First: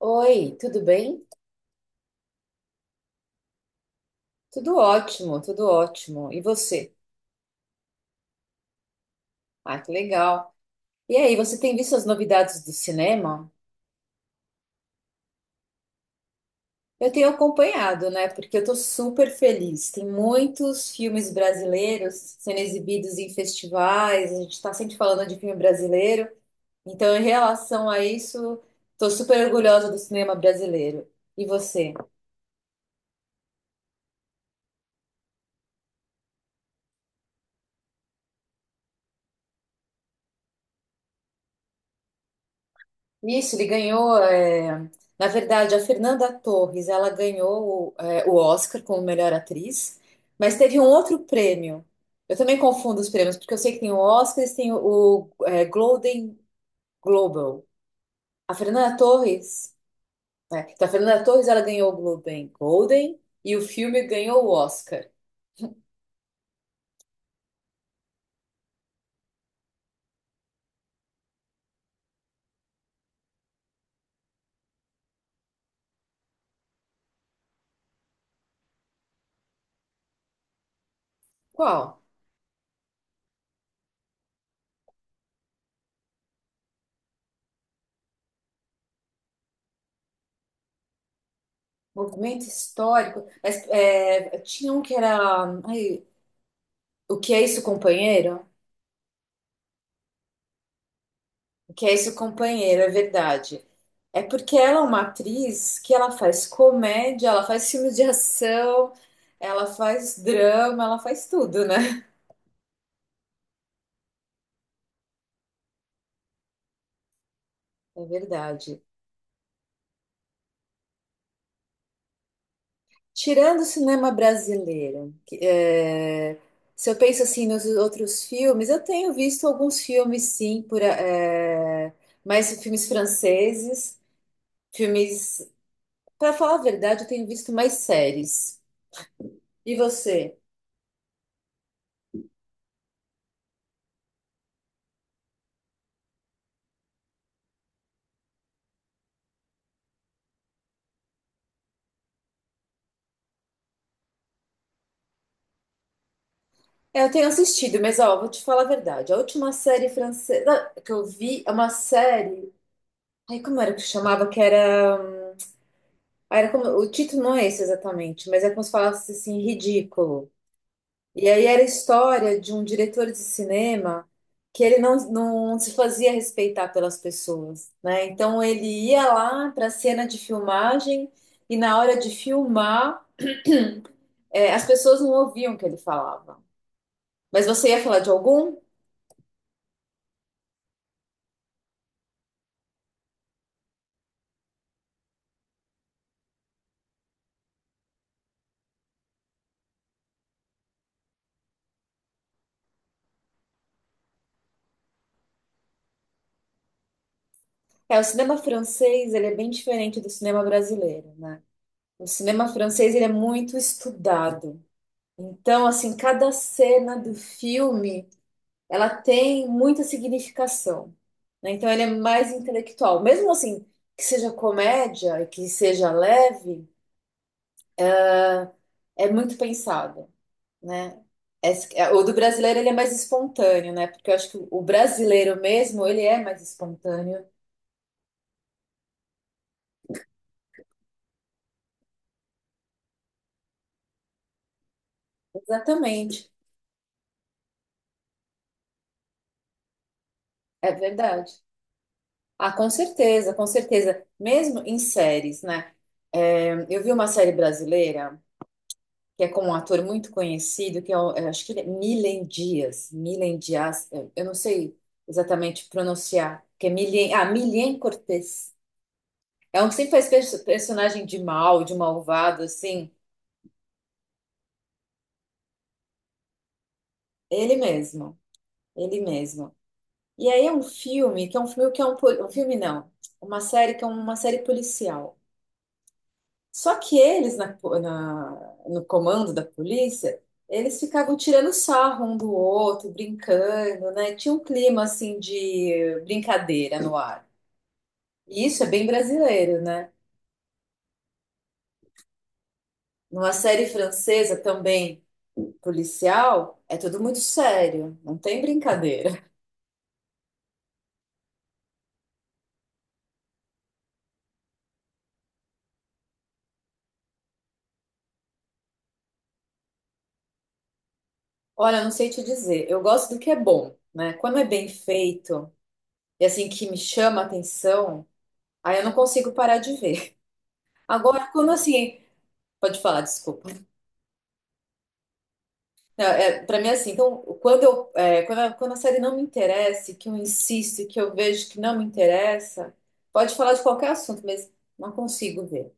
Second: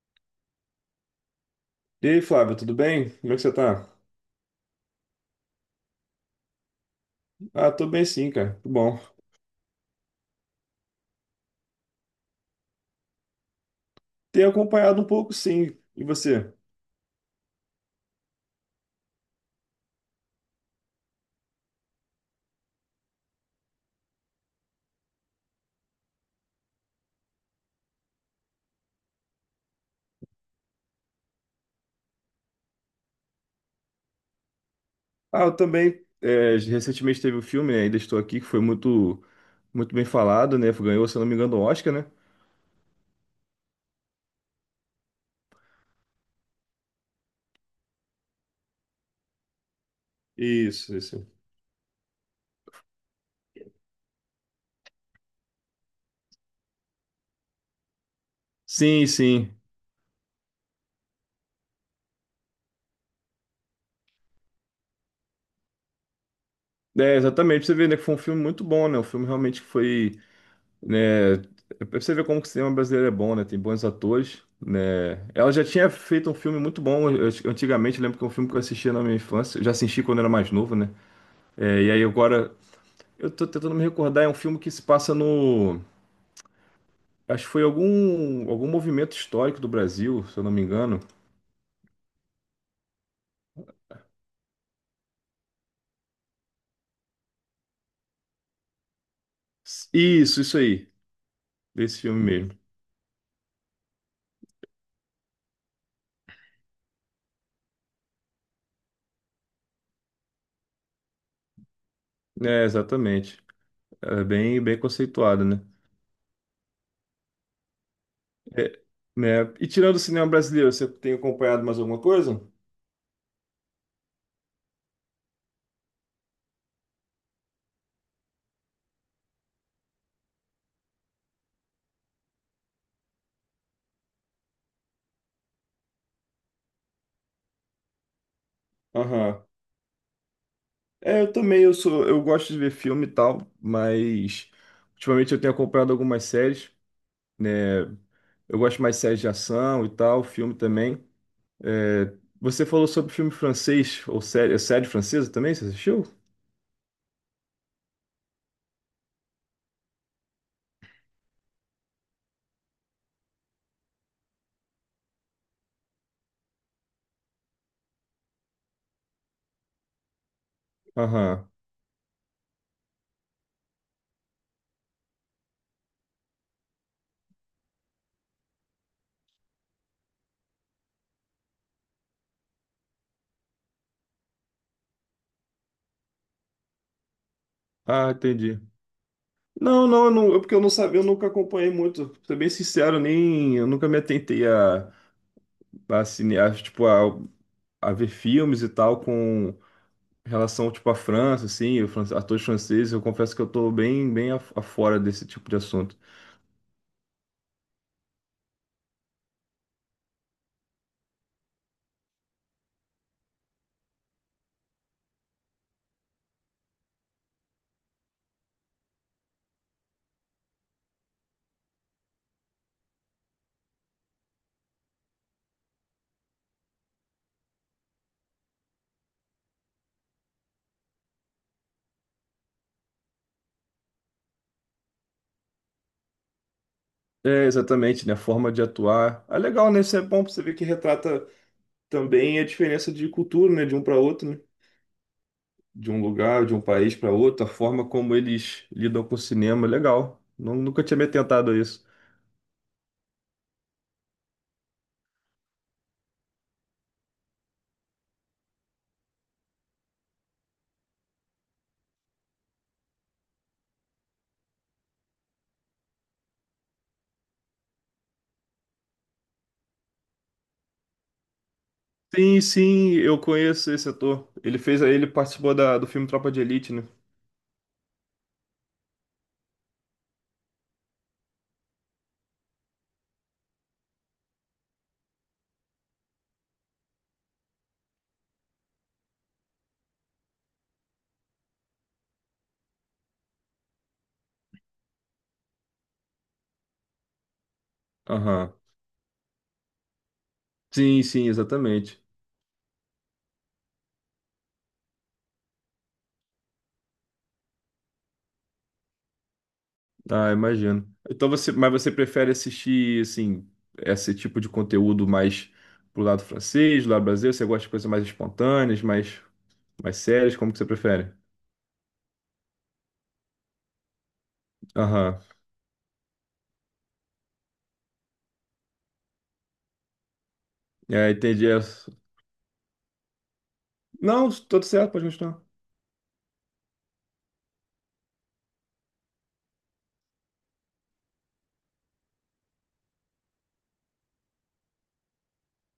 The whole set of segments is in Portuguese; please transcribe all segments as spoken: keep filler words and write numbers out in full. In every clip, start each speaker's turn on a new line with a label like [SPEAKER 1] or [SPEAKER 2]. [SPEAKER 1] Oi, tudo bem?
[SPEAKER 2] E aí, Flávio, tudo bem? Como é que você tá?
[SPEAKER 1] Tudo ótimo, tudo ótimo. E você?
[SPEAKER 2] Ah, tô bem sim, cara. Tudo bom.
[SPEAKER 1] Ah, que legal. E aí, você tem visto as novidades do cinema?
[SPEAKER 2] Tenho acompanhado um pouco, sim. E você?
[SPEAKER 1] Eu tenho acompanhado, né? Porque eu tô super feliz. Tem muitos filmes brasileiros sendo exibidos em festivais, a gente tá sempre falando de filme brasileiro. Então, em relação a isso, tô super orgulhosa do cinema brasileiro. E você?
[SPEAKER 2] Ah, eu também. É, recentemente teve o filme, né? Ainda Estou Aqui, que foi muito, muito bem falado, né? Ganhou, se eu não me engano, o Oscar, né?
[SPEAKER 1] Isso, ele ganhou. é, Na verdade, a Fernanda Torres, ela ganhou o, é, o Oscar como melhor atriz, mas teve um
[SPEAKER 2] Isso,
[SPEAKER 1] outro
[SPEAKER 2] isso.
[SPEAKER 1] prêmio. Eu também confundo os prêmios, porque eu sei que tem o Oscar e tem o, o, é, Golden Globe. A Fernanda
[SPEAKER 2] Sim, sim.
[SPEAKER 1] Torres, né, então, a Fernanda Torres, ela ganhou o Golden Golden e o filme ganhou o Oscar.
[SPEAKER 2] É, exatamente. Você vê, né, que foi um filme muito bom, né? O filme realmente foi, né? é Pra você ver como que o cinema brasileiro é bom, né? Tem bons atores, né? Ela já tinha feito um filme muito bom eu- antigamente. Eu lembro que é um filme que eu assistia na minha infância. Eu já assisti quando era mais novo, né? É, e
[SPEAKER 1] Qual?
[SPEAKER 2] aí agora, eu tô tentando me recordar, é um filme que se passa no. Acho que foi algum, algum movimento histórico do Brasil, se eu não me engano.
[SPEAKER 1] Movimento histórico. Mas é, tinha um que era. Ai, o que é isso, companheiro?
[SPEAKER 2] Isso, isso aí,
[SPEAKER 1] O que é
[SPEAKER 2] desse
[SPEAKER 1] isso,
[SPEAKER 2] filme mesmo.
[SPEAKER 1] companheiro, é verdade. É porque ela é uma atriz que ela faz comédia, ela faz filme de ação, ela faz drama, ela faz tudo, né?
[SPEAKER 2] É, exatamente. É bem, bem conceituado, né?
[SPEAKER 1] É
[SPEAKER 2] É,
[SPEAKER 1] verdade.
[SPEAKER 2] né? E tirando o cinema brasileiro, você tem acompanhado mais alguma coisa?
[SPEAKER 1] Tirando o cinema brasileiro, que, é, se eu penso assim nos outros filmes, eu tenho visto alguns filmes, sim, por, é, mais filmes franceses, filmes. Para falar a verdade, eu tenho visto mais séries.
[SPEAKER 2] Aham.
[SPEAKER 1] E você?
[SPEAKER 2] É, eu também, eu sou, eu gosto de ver filme e tal, mas ultimamente eu tenho acompanhado algumas séries, né? Eu gosto mais de séries de ação e tal, filme também. É, você falou sobre filme francês, ou série, é série francesa também? Você assistiu?
[SPEAKER 1] É, eu tenho assistido, mas ó, vou te falar a verdade. A última série francesa que eu vi é uma série. Ai, como era que chamava? Que era. hum, Era como O título não é esse exatamente, mas é como se falasse assim, ridículo. E aí
[SPEAKER 2] Aham.
[SPEAKER 1] era a história de um diretor de cinema que ele não, não se fazia respeitar pelas pessoas, né? Então ele ia lá para a cena de filmagem e na hora de filmar, é, as pessoas não ouviam o que ele falava. Mas você ia falar
[SPEAKER 2] Ah,
[SPEAKER 1] de algum?
[SPEAKER 2] entendi. Não, não, eu não, eu- porque eu não sabia, eu nunca acompanhei muito. Pra ser bem sincero, nem, eu nunca me atentei a, a, cine, a, tipo, a, a ver filmes e tal com relação, tipo, à França, assim, o fran- atores franceses. Eu confesso que eu tô bem, bem af- afora desse tipo de assunto.
[SPEAKER 1] É, o cinema francês, ele é bem diferente do cinema brasileiro, né? O cinema francês, ele é muito estudado. Então, assim, cada cena do filme, ela tem muita significação, né? Então, ele é mais intelectual. Mesmo assim, que seja comédia e que seja leve, é muito pensado, né? Esse- é, O do brasileiro, ele é mais espontâneo, né? Porque eu acho que o brasileiro mesmo, ele é mais espontâneo.
[SPEAKER 2] É, exatamente, né? A forma de atuar. É legal, né? Isso é bom pra você ver que retrata também a diferença de cultura, né? De um para outro, né? De um
[SPEAKER 1] Exatamente,
[SPEAKER 2] lugar, de um país para outro, a forma como eles lidam com o cinema, é legal. Nu-
[SPEAKER 1] é
[SPEAKER 2] Nunca tinha me
[SPEAKER 1] verdade.
[SPEAKER 2] atentado a isso.
[SPEAKER 1] Ah, com certeza, com certeza. Mesmo em séries, né? É, eu vi uma série brasileira que é com um ator muito conhecido, que é, o- é, acho que ele é Milen Dias. Milen Dias, é, eu não sei exatamente pronunciar, que é Milen, ah, Milen Cortez. É um que sempre faz perso- personagem de mal, de
[SPEAKER 2] Sim,
[SPEAKER 1] malvado, assim.
[SPEAKER 2] sim, eu conheço esse ator. Ele fez, ele participou da, do filme Tropa de Elite, né?
[SPEAKER 1] Ele mesmo, ele mesmo. E aí é um filme, que é um filme que é um, pol- um filme não, uma série que é uma série policial. Só que eles, na, na- no comando da polícia, eles ficavam tirando sarro um do outro, brincando, né? Tinha um clima, assim, de brincadeira no ar. E
[SPEAKER 2] Aham.
[SPEAKER 1] isso é bem brasileiro, né?
[SPEAKER 2] Sim, sim, exatamente.
[SPEAKER 1] Numa série francesa também, policial, é tudo muito sério, não tem brincadeira.
[SPEAKER 2] Ah, imagino. Então você, mas você prefere assistir assim esse tipo de conteúdo mais pro lado francês, do lado brasileiro? Você gosta de coisas mais espontâneas, mais mais sérias? Como que você prefere?
[SPEAKER 1] Olha, eu não sei te dizer, eu gosto do que é bom, né? Quando é bem
[SPEAKER 2] Aham.
[SPEAKER 1] feito e, assim, que me chama a atenção, aí eu não consigo parar de ver.
[SPEAKER 2] É,
[SPEAKER 1] Agora,
[SPEAKER 2] entendi.
[SPEAKER 1] quando,
[SPEAKER 2] É,
[SPEAKER 1] assim, pode falar, desculpa.
[SPEAKER 2] não, tudo certo, pode continuar.
[SPEAKER 1] Não, é, para mim é assim, então, quando eu, é, quando a, quando a série não me interessa, e que eu insisto, e que eu vejo que não me interessa, pode falar de qualquer assunto, mas não consigo ver.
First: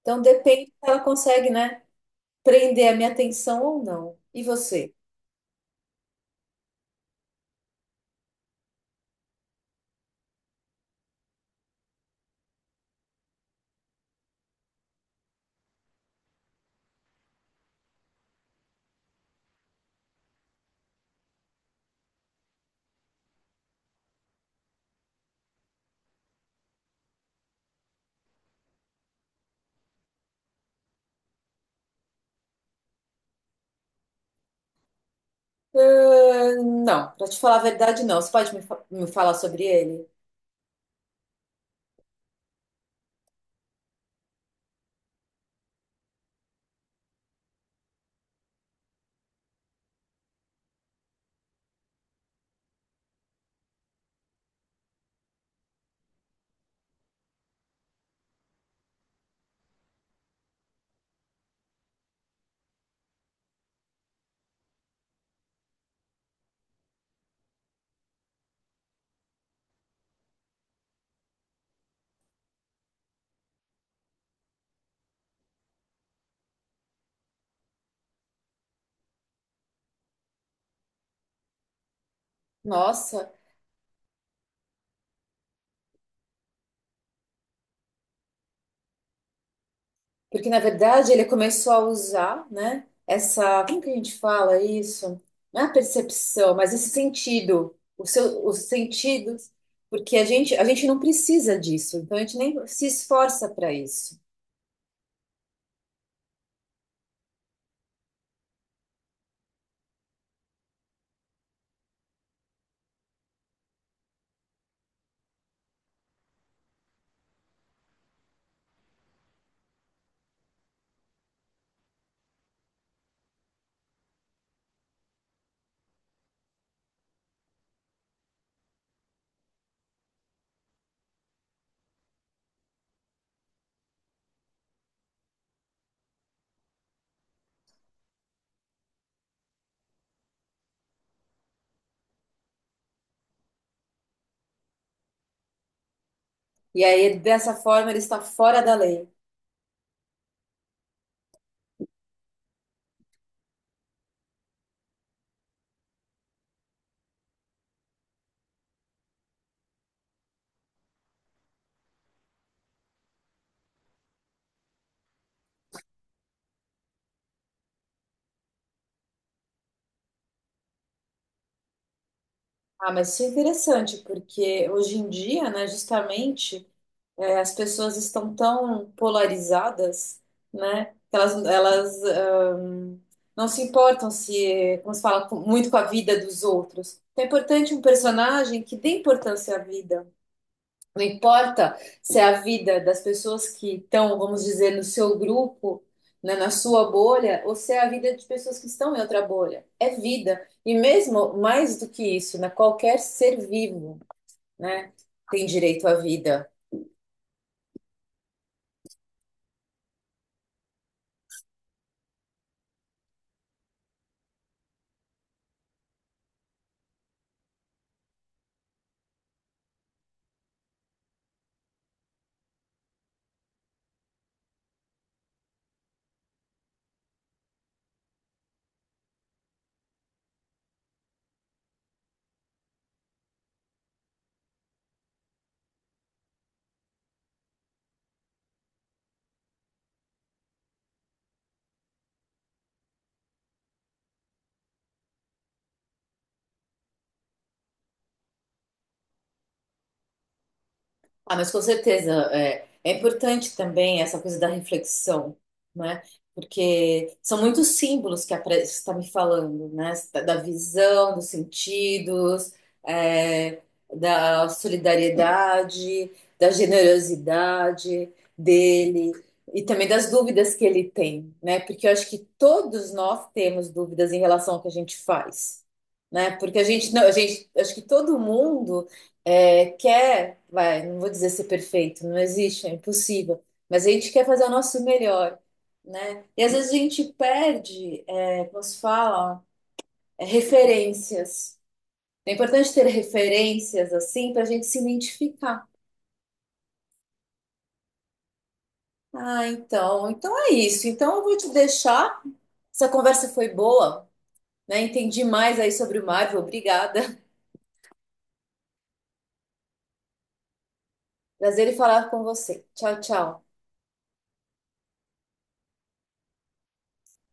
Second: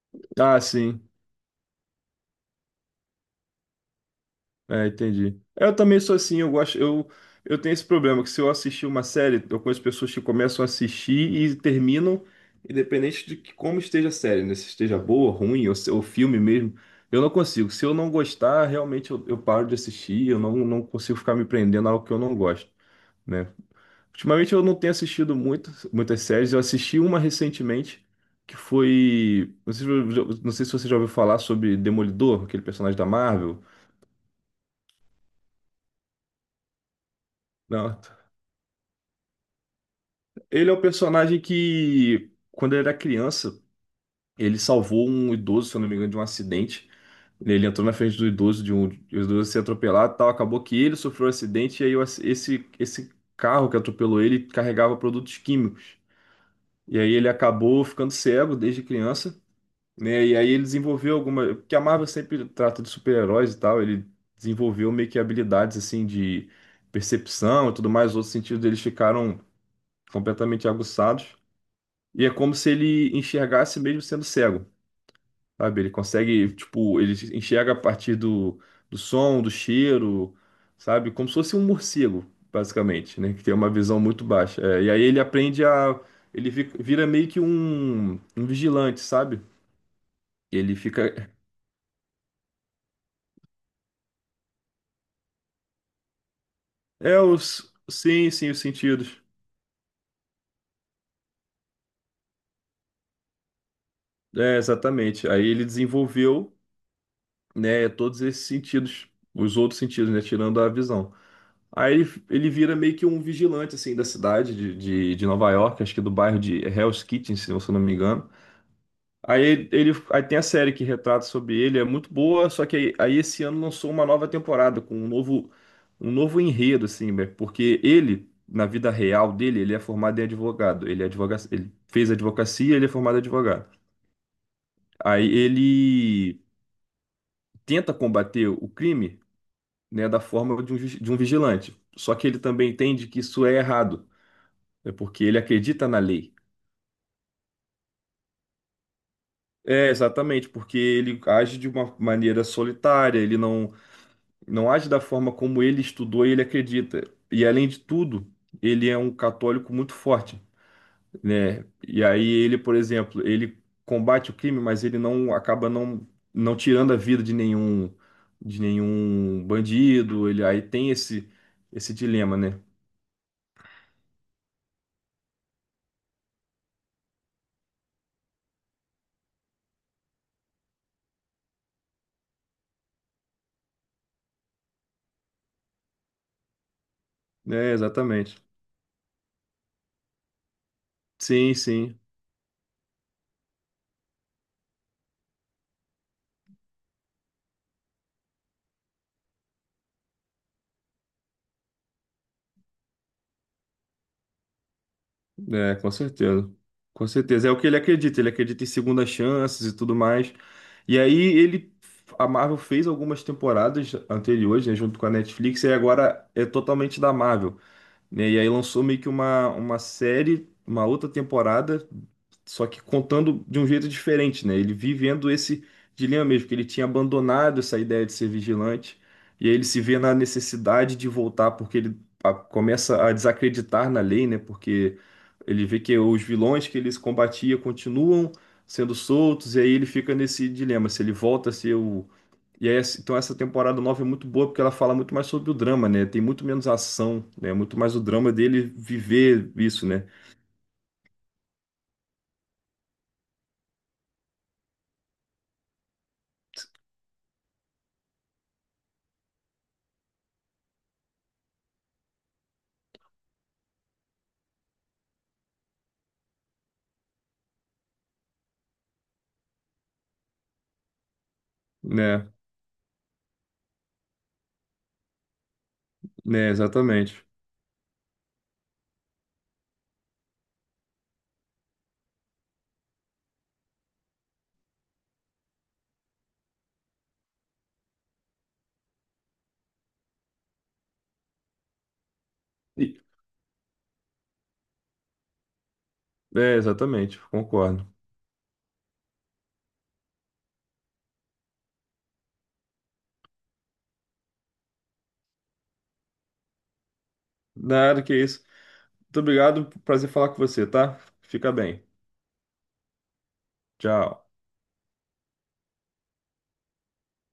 [SPEAKER 1] Então
[SPEAKER 2] Ah,
[SPEAKER 1] depende se ela
[SPEAKER 2] sim.
[SPEAKER 1] consegue, né, prender a minha atenção ou não. E
[SPEAKER 2] É,
[SPEAKER 1] você?
[SPEAKER 2] entendi. Eu também sou assim, eu gosto, eu, eu tenho esse problema, que se eu assistir uma série, eu conheço pessoas que começam a assistir e terminam, independente de que, como esteja a série, né? Se esteja boa, ruim, ou, se- ou filme mesmo, eu não consigo. Se eu não gostar, realmente eu, eu paro de assistir, eu não, não consigo ficar me prendendo a algo que eu não gosto, né? Ultimamente eu não tenho assistido muito, muitas séries, eu assisti uma recentemente, que foi, não sei, se- não sei se você já ouviu falar sobre Demolidor, aquele personagem da Marvel.
[SPEAKER 1] Ah, não, para te falar a
[SPEAKER 2] Não.
[SPEAKER 1] verdade, não. Você pode me, fa- me falar sobre ele?
[SPEAKER 2] Ele é o personagem que, quando ele era criança, ele salvou um idoso, se eu não me engano, de um acidente. Ele entrou na frente do idoso, de um, e o idoso se atropelado e tal. Acabou que ele sofreu um acidente, e aí o ac- esse, esse carro que atropelou ele carregava produtos químicos. E aí ele acabou ficando cego desde criança, né? E aí ele desenvolveu alguma. Porque a Marvel sempre trata de super-heróis e tal. Ele desenvolveu meio que habilidades assim de percepção e tudo mais. Outros sentidos deles ficaram completamente aguçados. E é como se ele enxergasse mesmo sendo cego, sabe? Ele consegue, tipo, ele enxerga a partir do, do som, do cheiro, sabe? Como se fosse um morcego, basicamente,
[SPEAKER 1] Nossa,
[SPEAKER 2] né? Que tem uma visão muito baixa. É, e aí ele aprende a. Ele vi- vira meio que um, um vigilante, sabe?
[SPEAKER 1] porque, na
[SPEAKER 2] Ele
[SPEAKER 1] verdade, ele
[SPEAKER 2] fica.
[SPEAKER 1] começou a usar, né, essa, como que a gente fala isso? Não é a percepção, mas esse
[SPEAKER 2] É, os.
[SPEAKER 1] sentido, o
[SPEAKER 2] Sim,
[SPEAKER 1] seu,
[SPEAKER 2] sim, os
[SPEAKER 1] os
[SPEAKER 2] sentidos.
[SPEAKER 1] sentidos, porque a gente, a gente não precisa disso, então a gente nem se esforça para isso.
[SPEAKER 2] É, exatamente. Aí ele desenvolveu, né, todos esses sentidos, os outros sentidos, né? Tirando a visão. Aí ele, ele vira meio que um vigilante, assim, da cidade de, de, de Nova York, acho que do bairro de Hell's Kitchen, se eu não me engano. Aí ele, ele- aí tem a série que retrata sobre ele, é muito boa, só que aí, aí esse ano lançou uma nova temporada com um novo, um novo enredo, assim, né? Porque ele, na vida real dele, ele é formado em advogado, ele, é advoga, ele fez advocacia, ele é formado em advogado. Aí ele tenta combater o crime, né, da forma de um, ju- de um vigilante, só que ele também entende que isso é errado. É porque ele acredita na lei.
[SPEAKER 1] E aí, dessa forma, ele está fora da lei.
[SPEAKER 2] É, exatamente, porque ele age de uma maneira solitária, ele não, não age da forma como ele estudou e ele acredita. E além de tudo, ele é um católico muito forte, né? E aí ele, por exemplo, ele combate o crime, mas ele não acaba não, não tirando a vida de nenhum de nenhum bandido, ele aí tem esse esse dilema, né?
[SPEAKER 1] Ah, mas isso é interessante, porque hoje em dia, né, justamente. É, as pessoas estão tão polarizadas, né? Que elas, elas ãh, não se importam se, como se fala, com- muito com a vida dos outros. Então é
[SPEAKER 2] É,
[SPEAKER 1] importante um
[SPEAKER 2] exatamente.
[SPEAKER 1] personagem que dê importância à vida. Não
[SPEAKER 2] Sim,
[SPEAKER 1] importa
[SPEAKER 2] sim.
[SPEAKER 1] se é a vida das pessoas que estão, vamos dizer, no seu grupo, né, na sua bolha, ou se é a vida de pessoas que estão em outra bolha. É vida. E mesmo mais do que isso, né? Qualquer ser vivo, né, tem
[SPEAKER 2] É,
[SPEAKER 1] direito
[SPEAKER 2] com
[SPEAKER 1] à vida.
[SPEAKER 2] certeza. Com certeza. É o que ele acredita. Ele acredita em segundas chances e tudo mais. E aí ele. A Marvel fez algumas temporadas anteriores, né, junto com a Netflix, e agora é totalmente da Marvel, né? E aí lançou meio que uma, uma série, uma outra temporada, só que contando de um jeito diferente, né? Ele vivendo esse dilema mesmo, que ele tinha abandonado essa ideia de ser vigilante, e aí ele se vê na necessidade de voltar, porque ele a- começa a desacreditar na lei, né? Porque ele vê que os vilões que eles combatia continuam sendo soltos, e aí ele fica nesse dilema, se ele volta a ser o e aí, assim, então essa temporada nova é muito boa porque ela fala muito mais sobre o drama, né? Tem muito menos ação, né? Muito mais o drama dele viver isso, né?
[SPEAKER 1] Ah, mas com certeza é, é importante também essa coisa da reflexão, né? Porque são muitos símbolos que apare- você está me falando, né? Você tá- Da visão, dos sentidos, é, da solidariedade, da generosidade dele e também das dúvidas que ele tem, né? Porque eu acho que
[SPEAKER 2] Né?
[SPEAKER 1] todos nós temos dúvidas em relação ao que a gente faz, né?
[SPEAKER 2] Né,
[SPEAKER 1] Porque a gente não, a
[SPEAKER 2] exatamente.
[SPEAKER 1] gente, acho que todo mundo é, quer, vai, não vou dizer ser perfeito, não existe, é impossível, mas a gente quer fazer o nosso melhor, né? E às vezes a gente perde, é, como se fala, é, referências. É importante ter
[SPEAKER 2] E-
[SPEAKER 1] referências assim para a gente se identificar.
[SPEAKER 2] é, exatamente, concordo.
[SPEAKER 1] Ah, então, então é isso. Então eu vou te deixar. Essa conversa foi boa, né? Entendi mais aí sobre o Marvel. Obrigada.
[SPEAKER 2] Nada que isso. Muito obrigado, prazer falar com você, tá? Fica
[SPEAKER 1] Prazer em
[SPEAKER 2] bem.
[SPEAKER 1] falar com você. Tchau, tchau.
[SPEAKER 2] Tchau.